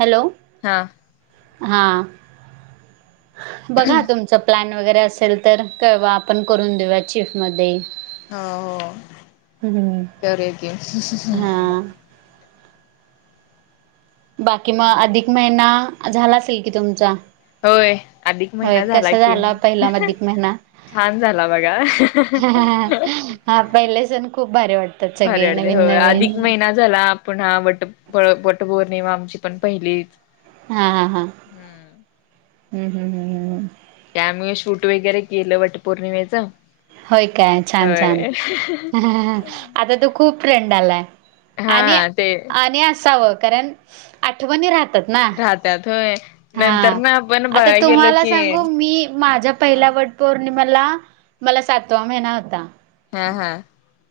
Hello हा हा बघा तुमचं प्लॅन वगैरे असेल तर कळवा आपण करून देऊया चिफ मध्ये हो हो करूया कि हा बाकी मग अधिक महिना झाला असेल कि तुमचा होय अधिक होय महिना झाला कसा की पहिला अधिक महिना छान झाला बघा हा पहिले सण खूप भारी वाटत भारी वाटतंय हो अधिक महिना झाला पुन्हा हा वट वटपौर्णिमा आमची पण पहिलीच हा हा हा हम्म हम्म हम्म हम्म हम्म हम्म ते आम्ही शूट वगैरे केलं वटपौर्णिमेचं होय काय छान छान ह आता तो खूप ट्रेंड आलाय हा आणि ते आणि असावं कारण आठवणी राहतात ना राहत्यात होय नंतर हा ना आपण आता बघाय गेलो तुम्हाला की सांगू मी माझ्या हा पहिल्या वट पौर्णिमाला मला सातवा महिना होता हा हा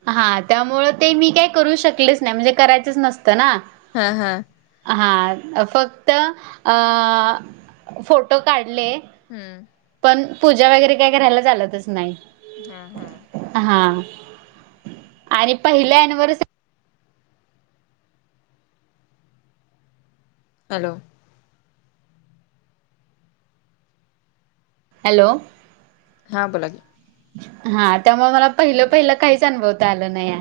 हा त्यामुळं ते मी काही करू शकलेच नाही म्हणजे करायचं नसतं ना हा हा हा फक्त अ फोटो काढले हम्म पण पूजा वगैरे काय करायला चालतच नाही हा हा हा आणि पहिल्या एनिवर्सरी हॅलो हॅलो हां बोला कि हा त्यामुळे मला पहिलं हम्म पहिलं अनुभवता नाही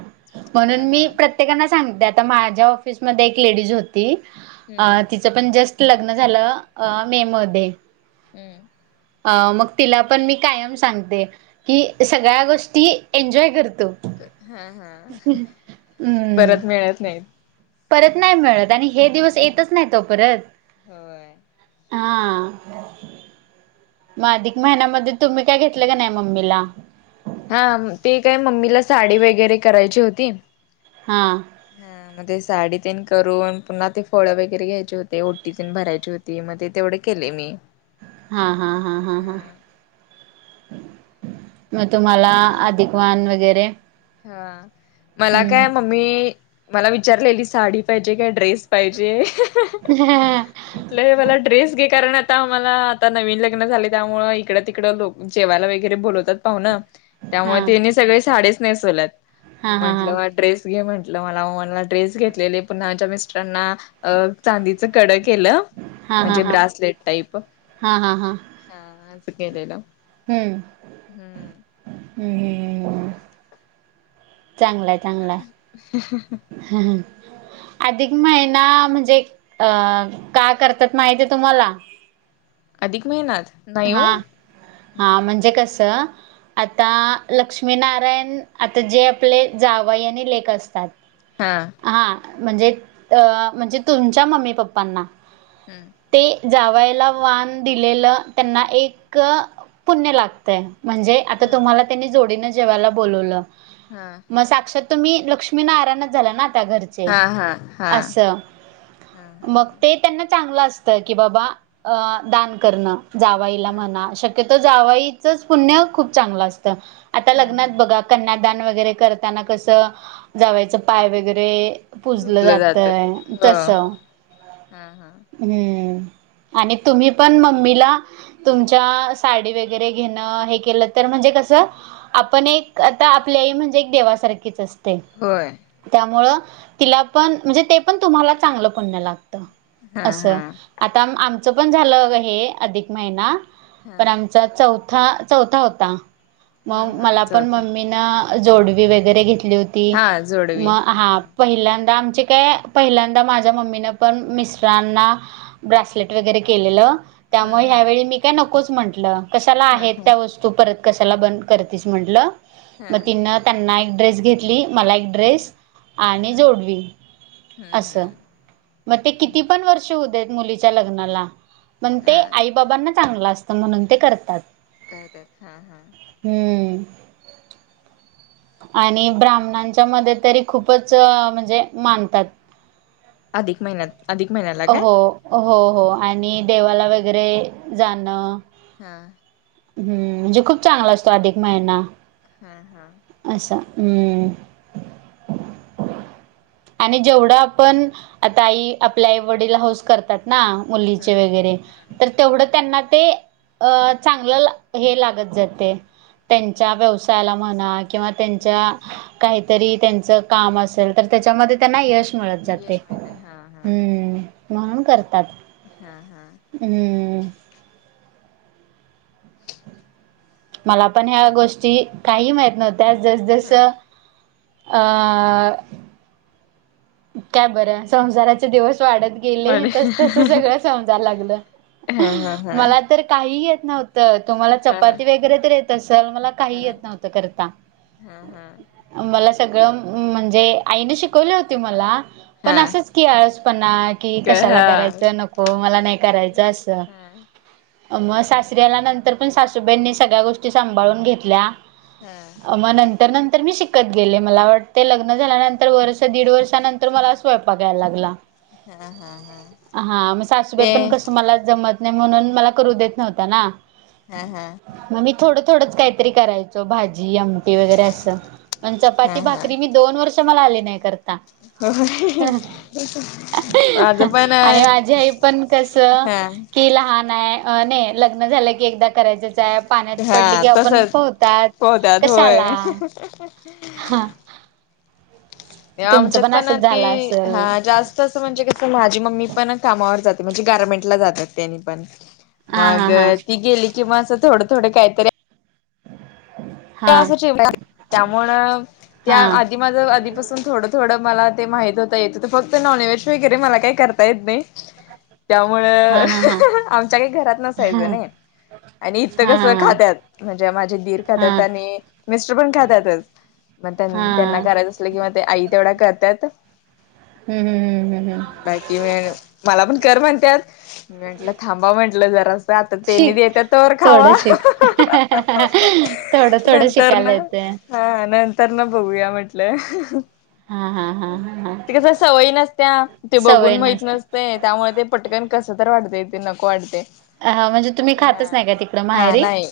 हा म्हणून हा मी प्रत्येक प्र्येकाना सांगते आ माझ्या ऑफिसमध्ये एक लेडीज हम्म होती पण जस्ट लग्न झालं अ मे मध्ये हम्म अ मग तिला पण मी कायम सांगते की सगळ्या गोष्टी एन्जॉय कर तु हा, हा. हम्म परत मिळत नाहीत. परत नाही मिळत. आणि हे दिवस येतच हम्म नाहीत ओ परत. होय. हा. मग अधिक महिन्यामध्ये, तुम्ही काय घेतलं का नाही, मम्मीला? हा. ते काय मम्मीला, साडी वगैरे करायची होती. हां. हा म साडी तेन करून, पुन्हा ते फळ वगैरे घ्यायचे होते. ओटी तेन भरायची हो ती, मग ते तेवढे केले मी. हा, हा, हा, हा, हा. मग तुम्हाला, अधिकवान वगैरे. हा. मला काय म मी मला विचारलेली. साडी पाहिजे काय, ड्रेस पाहिजे? [unintelligible] म्हटलं मला ड्रेस घे. कारण आता मला, आता नवीन लग्न झालय, त्यामूळ इकडं तिकडं लोक जेवायला वगैरे बोलवतात पाहूणं. हा त्यामुळे त्यांनी सगळे साडीच नेसवल्यात. हा मग हा हा म्हंटलं ड्रेस घे म्हटलं मला. मग मला ड्रेस घेतलेले. पुन्हा माझ्या मिस्टरांना, अ चांदीच कडं केलं. हा हा म्हणजे हा ब्रासलेट टाईप. हा. आसं केलेल. हम्म. हम्म, हम्म, हम्म, हम्म. चांगलंय, चांगलाय. [unintelligible] [inaudible] अधिक महिना, म्हणजे अ का करतात माहितेय तुम्हाला? अधिक महिन्यात? नाही हो हा. नाही हा, म्हणजे कसं? आता, लक्ष्मीनारायण आता जे आपले जावई आणि लेक असतात हां. हा, म्हणजे अ म्हणजे तुमच्या मम्मी- पप्पांना. हम्म. ते, जावायला वान दिलेलं त्यांना एक, पुण्यं लागतय. म्हणजे आता हा तुम्हाला त्यांनी जोडीनं जेवायला बोलवलं. हां. मग साक्षात तूम्ही, लक्ष्मी- नारायणच झाला ना, त्या घर चे. हा हा हा असं. हा हा मग हा ते त्यांना चांगलं असतं. की बाबा, अ दान करणं. जावईला हम्म म्हणा, शक्य तो जावाईचच पुण्य खूप चांगलं असतं. आता हा लग्नात हा बघा कन्यादान वगैरे करताना कसं, जावयाचं पाय वगैरे पुजलं धुतलं जातं जातय. हो तसं. हा हा आणि तुम्ही पण, मम्मीला तुमच्या, साडी वगैरे घेणं, हे केलं तर म्हणजे कसं आपण एक, आता आपली आई म्हणजे, एक देवासारखीच असते. होय. त्यामुळ तिला पण, म्हणजे ते पण तुम्हाला चांगलं पुण्य लागतं. हा असं. हा आता आमचं पण झालं बघा, हे अधिक महिना. पण आम हा चा चौथा चौथा होता मग हा मला पण चौथ मम्मी न जोडवी वगैरे घेतली होती हा जोडवी मग हां हम्म पहिल्यांदा आमचे काय पहिल्यांदा माझ्या मम्मीने पण मिस्टरांना ब्रासलेट वगैरे केलेलं. मग हम्म ह्यावेळी हम्म मी काय नकोच म्हंटलं कशाला आहेत हम्म त्या वस्तू परत कशाला बंद करतेस म्हटलं. हा हा मग तिनं त्यांना एक ड्रेस घेतली मला एक ड्रेस हा आणि हा जोडवी हम्म असं, हम्म मग ते हम्म किती पण वर्ष होवू देत मुली च्या लग्नाला पण हा ते आई बाबांना चांगलं असतं म्हणून ते करतात. करत्यात हां हां. हम्म. आणि ब्राह्मणांच्या मध्ये तरी खूपच म्हणजे मानतात. अधिक महिन्यात अधिक महिन्याला काय हो, हो हो आणि देवाला वगैरे जाणं हां. हम्म म्हणजे खूप चांगला असतो अधिक महिना. हां हां. असं हम्म. आणि जेवढा आपण आता आई आपल्या आई वडील हौस करतात ना मुलीचे हम्म वैगेरे हम्म तेवढं त्यांना ते अ चांगलं हे लागत जातंय. त्यांच्या व्यवसायाला म्हणा किंवा त्यांच्या काहीतरी त्यांच काम असेल तर त्याच्यामध्ये त्यांना यश मिळत जातंय. यश माहित आहे हा हम्म म्हणून करतात. हां हां. हम्म. मला पण ह्या चा गोष्टी काही माहित नव्हत्या जस जस हा आ काय बरं! संसाराचे दिवस वाढत गेले वाडे तस तस सगळं समजायला लागलं, हा हा हा मला तर काही येत नव्ह त, तुम्हाला हा चपाती वगैरे तर येत असंल मला काही हा येत नव्हतं करता. हा हा मला सगळं म्हणजे आईने शिकवली होती मला पण हा असंच की आळसपणा की का कशाला हा करायचं हा नको मला नाही करायचं अस स मग सासरी आल्यानंतर पण सासूबाईंनी सगळ्या गोष्टी सांभाळून घेतल्या. हां. मग नंतर नंतर मी शिकत गेले मला वाटतंय लग्न झाल्यानंतर वर्ष दीड वर्षा नंतर मला स्वयंपाक यायला लागला. हा हा हा हां मग सासूबाई ते पण कसं मला जमत नाही म्हणून मला करू देत नव्हत्या ना. हां हां. मग मी थोडं थोडंच काहीतरी करायचो भाजी आमटी वगैरे असं पण हा चपाती हा भाकरी मी दोन वर्ष मला आले नाही करता. माझं पण आहे आणि माझी आई पण कसं हा की लहान आहे, नाही लग्न झालं की एकदा करायचं च आहे पाण्यात हा पडली की आपणच तसच पोहतात पोहतात होय कशाला ती तुमचं आमच्यात पण असंच झालं ती, हा असेल जास्त तसं म्हणजे कसं माझी मम्मी पण कामावर जाते, म्हणजे गारर्मेंट ला जातात त्यांनी पण. हा मग हा हा ती गेली कि मं थोडं थोडं काहीतरी हो [inaudible] ठ त्यामुळं त्या हा आधी माझं आधीपासून थोडं थोडं मला ते माहित होतं येतं, फक्त नॉनव्हेज वगैरे मला काही करता येत नाही. [inaudible] त्यामुळं हा हा हा ऽऽआमच्या काही घरात हा नसायचं नाही. आणि इथं कसं हा खात्यात,, म्हणजे माझे दीर हा खात्यात. हा आणी मिस्टर पण खात्यातच,, म त्यांना हा करायचं आसलं कि मग ते आई तेवढ्या करत्यात, हम्म हम्म हम्म हम्म बाकी मग मला पण कर म्हणत्यात, मी म्हंटलं थांबा म्हंटलं जरा आता तेनी शिक देत्यात तवर खावा ह [unintelligible] नंतरनं,,, हा नंतर न बघूया म्हटलं. हा हा हा हा हा ते कसं सवय नसत्या,, ते बघून सवय माहित नसते नसतय. त्यामुळे ते पटकन कसं तर वाटतय ते नको वाटतय. हा म्हणजे तुम्ही हा खातच नाही का तिकडं हा माहेरी नाही,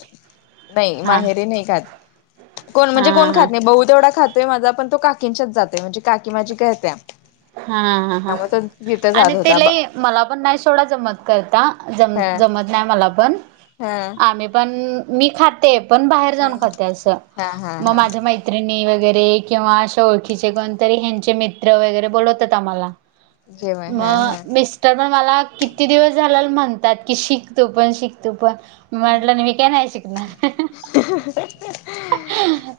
नाही हा माहेरी नाही खात. कोण हा म्हणजे कोण हा खात नाही, बहु तेवढा खातोय माझा, पण तो काकींच्याच जातोय, म्हणजे काकी माझी करत्या. हा हा हा. त्यामुळे तो तिथं जात आणि ते होता बा लई, मला पण नाही सोडा जमत करता, जम हा जमत नाही मला पण हा आम्ही पण,, मी खाते पण बाहेर जाऊन हा खाते असं,, हा मग हा माझ्या मैत मैत्रिणी वगैरे, किंवा अशा ओळखीचे कोणतरी, ह्यांचे मित्र वगैरे बोलवतात आम्हाला. जेवण हा हा मग मेस तर पण मला किती दिवस झालं म्हणतात की, शिक तु पण शिक तु पण. म्हटलं मी काय नाही शिकणार. ह [unintelligible]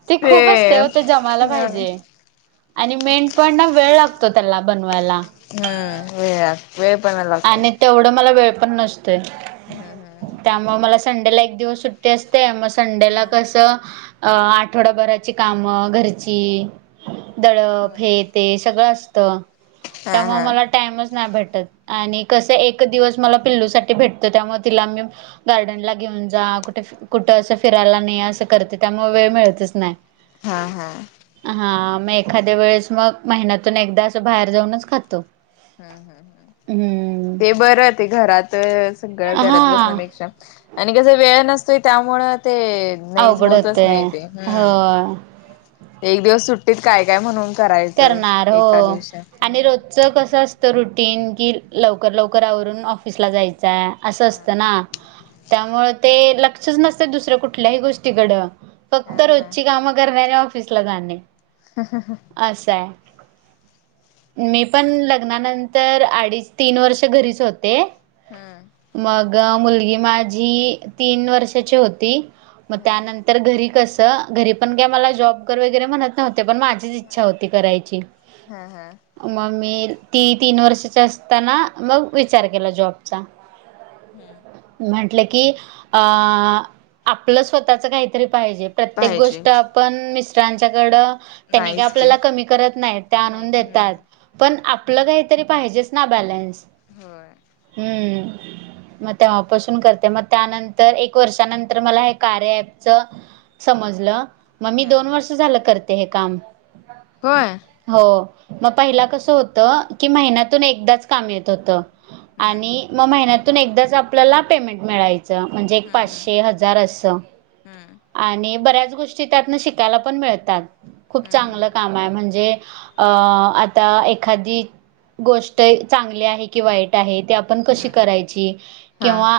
ते खूप असतय ओ ते जमायला हा पायजे. आणि मेंन पण ना वेळ लागतो त्याला बनवायला हम्म,, वेळ, वेळ पण लागत आणि तेवढं मला वेळ पण नसतोय. हं हं. त्यामुळं मला संडेला एक दिवस सुट्टी असते,, मग संडेला हम्म कसं अ आठवडाभराची कामं घरची, हा दळफ हे ते सगळं असतं,, हा त्यामुळं हा मला टाइमच नाही भेटत. आणि कसं एक दिवस मला पिल्लूसाठी भेटतं, त्यामुळं तिला मी गार्डन ला घेऊन जा, कुठं फि कुठं असं फिरायला ने असं करते,, त्यामुळं वेळ मिळतच नाही. हा हा. हा म एखाद्या वेळेस मग, महिन्यातून एकदा असं बाहेर जाऊनच खातो. हम्म हम्म हम्म. हम्म ते बरं, ते घरात सगळं हा घरात बसण्यापेक्षा आणि कसं वेळ नसतोय त्यामुळं ते नाही, अवघड होतच नाही होतय ते, हम्म. होय. एक दिवस सुट्टीत काय काय म्हणून करायचं,, एका दिवसात. च कसं असतं रुटीन, कि लवकर लवकर आवरून ऑफिस ला जाय त्या असं असतं हा ना त्यामुळं ते लक्षच नसतयं दुसऱ्या कुठल्याही गोष्टीकडं फक्त हा हा रोजची कामं करने आणि ऑफिसला जाणे. हं हं हं असयं मी पण लग्नानंतर अडीच तीन वर्ष घरीच होते. हं मग मुलगी माझी तीन वर्षाची होती. म हा त्यानंतर घरी कसं घरी पण काय मला जॉब वगैरे म्हणतं नव्हते पण माझीच इच्छा होती करायची. हा हा मग मी ती तीन वर्षाच्या असताना, मग विचार केला जॉबचा. हम् म्हटलं, की अ आपलं स्वतःच काहीतरी पाहिजे. प्रत्येक पाहिजे गोष्ट आपण मिस्टरांच्याकड त्याने नाहीच की आपल्याला कमी करत नाही ते आणून नाही देतात. हम्म पण आपलं काहीतरी पाहिजेच ना बॅलेन्स. होय. हम मग तेव्हापासून करते मग त्यानंतर एक वर्षानंतर मला हे कार्या अँपच समजलं मग मी हा दोन हा वर्ष झालं करते हे काम होय- हो मग पहिला कसं होतं की महिन्यातून एकदाच काम येत होतं हम्म आणि मग महिन्यातून एकदाच आपल्याला पेमेंट मिळा म्हणजे एक हम्म हम्म पाचशे हजार असं हम्म आणि बऱ्याच गोष्टी त्यातनं शिकायला पण मिळतात. खूप हम्म चांगलं हम्म कामहायं म्हणजे अं आता एखादी गोष्ट एक चांगली आहे कि वाईट आहे ते आप पण कशी हा करायची हा किंवा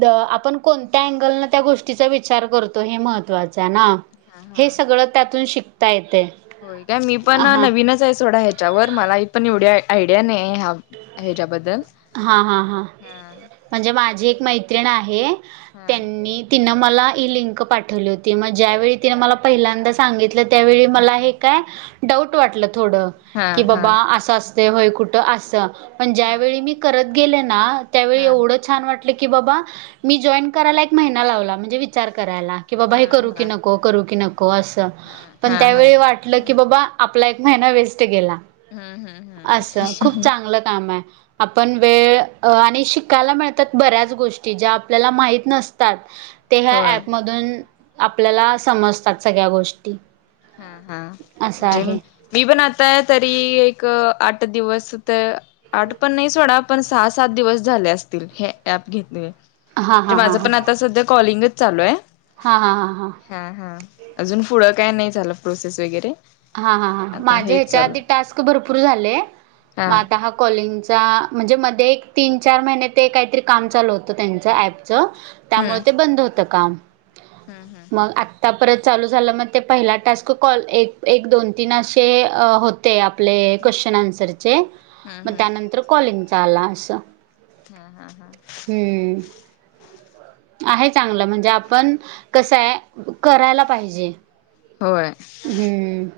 द आपण कोणत्या अँगल न त्या गोष्टीचा विचार करतो हे महत्त्वाचं आहे ना हा हा हे सगळं त्यातून शिकता येतेयं होय काय मी पण नवीनच आहे सोडा ह्याच्यावर मला पण एवढी आयडिया नाही ह्या ह्याच्याबद्दल हां हां हां हा म्हणजे माझी एक मैत्रिण आहे. हा त्यांनी तिनं मला ही लिंक पाठवली होती मग ज्यावेळी तिनं मला पहिल्यांदा सांगितलं त्यावेळी मला हे काय डाऊट वाटलं थोडं हा की हा बाबा असं असतयं होय कुठं असं, पण हा ज्यावेळी मी करत गेले ना- त्यावेळी हा एवढं छान वाटलं की बाबा मी जॉईन करायला एक महिना लावला, म्हणजे विचार करायला की बाबा हे हा करू की हा नको करू की नको असं पण हा हा त्यावेळी वाटलं की बाबा आपला एक महिना वेस्ट गेला. ह ह ह चांगल काम हाय. आपण वेळ आणि अ शिकायला मिळतात बऱ्याच गोष्टी ज्या आपल्याला माहीत नसतात. ते ह्या होय अँप मधून आपल्याला समजतात सगळ्या गोष्टी हां हां असं जेम आहे मी पण आता तरी एक आठ दिवस तर आठ पण नाही सोडा पण सहा सात दिवस झाले असतील हे ऍप घेतले. हा म्हणजे हा हा माझं पण आत्ता सध्या कॉलिंगच चालू हाय. हां हां हां हां. हां हां, अजून पुढं काय नाही झालं प्रोसेस वगैरे हां हां हां, आता माझे हेच हेच्या चालू आधी टास्क भरपूर झाले, म आता हा कॉलिंगचा म्हणजे मध्ये एक तीन चार महिने ते काहीतरी काम चालू होतं त्यांचं ॲप च त्यामुळे ते बंद होत काम. हम हम. मग आत्ता परत चालू झालं, म ते पहिला टास्क कॉल एक एक, दोन, तीन असे अं हो ते आपले क्वेश्चन आन्सरचे, हम्म हम्म मग हम्म त्यानंतर कॉलिंगचा आला असं. हां हां हां. हम. आहे चांगलं म्हणजे आपण कसं हाय करायला पाहिजे. होय. हम्म,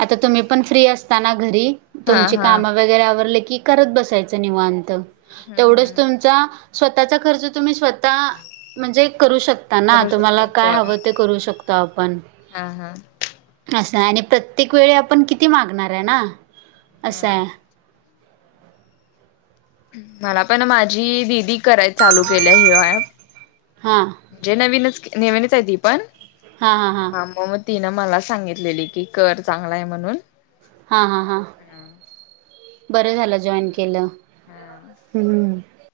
आता तुम्ही पण फ्री असता ना घरी हा तुमची हा काम वगैरे आवरल की करत बसायच निवांत, हम्म तेवढच हम्म तुमचा स्वतःचा खर्च तुम्ही स्व तः म्हणजे करू शकता ना करू तुम्हाला शकते काय हवं ते करू शकतो आपण. हां हां. असं हाय, आणि प्रत्येक वेळी आपण किती मागणार आहे ना असं हा हाय. मला पण माझी दिदी कराय चालू केल्या ह्यो ॲप हां म्हणजे नवीनच नेवीनच आहे ती पण हां हां हां. हा म म तिनं मला सांगितलेली की कर चांगल हाय म्हणून हा हा हा, बरं झालं जॉईन केलं. हम्म. हम्म.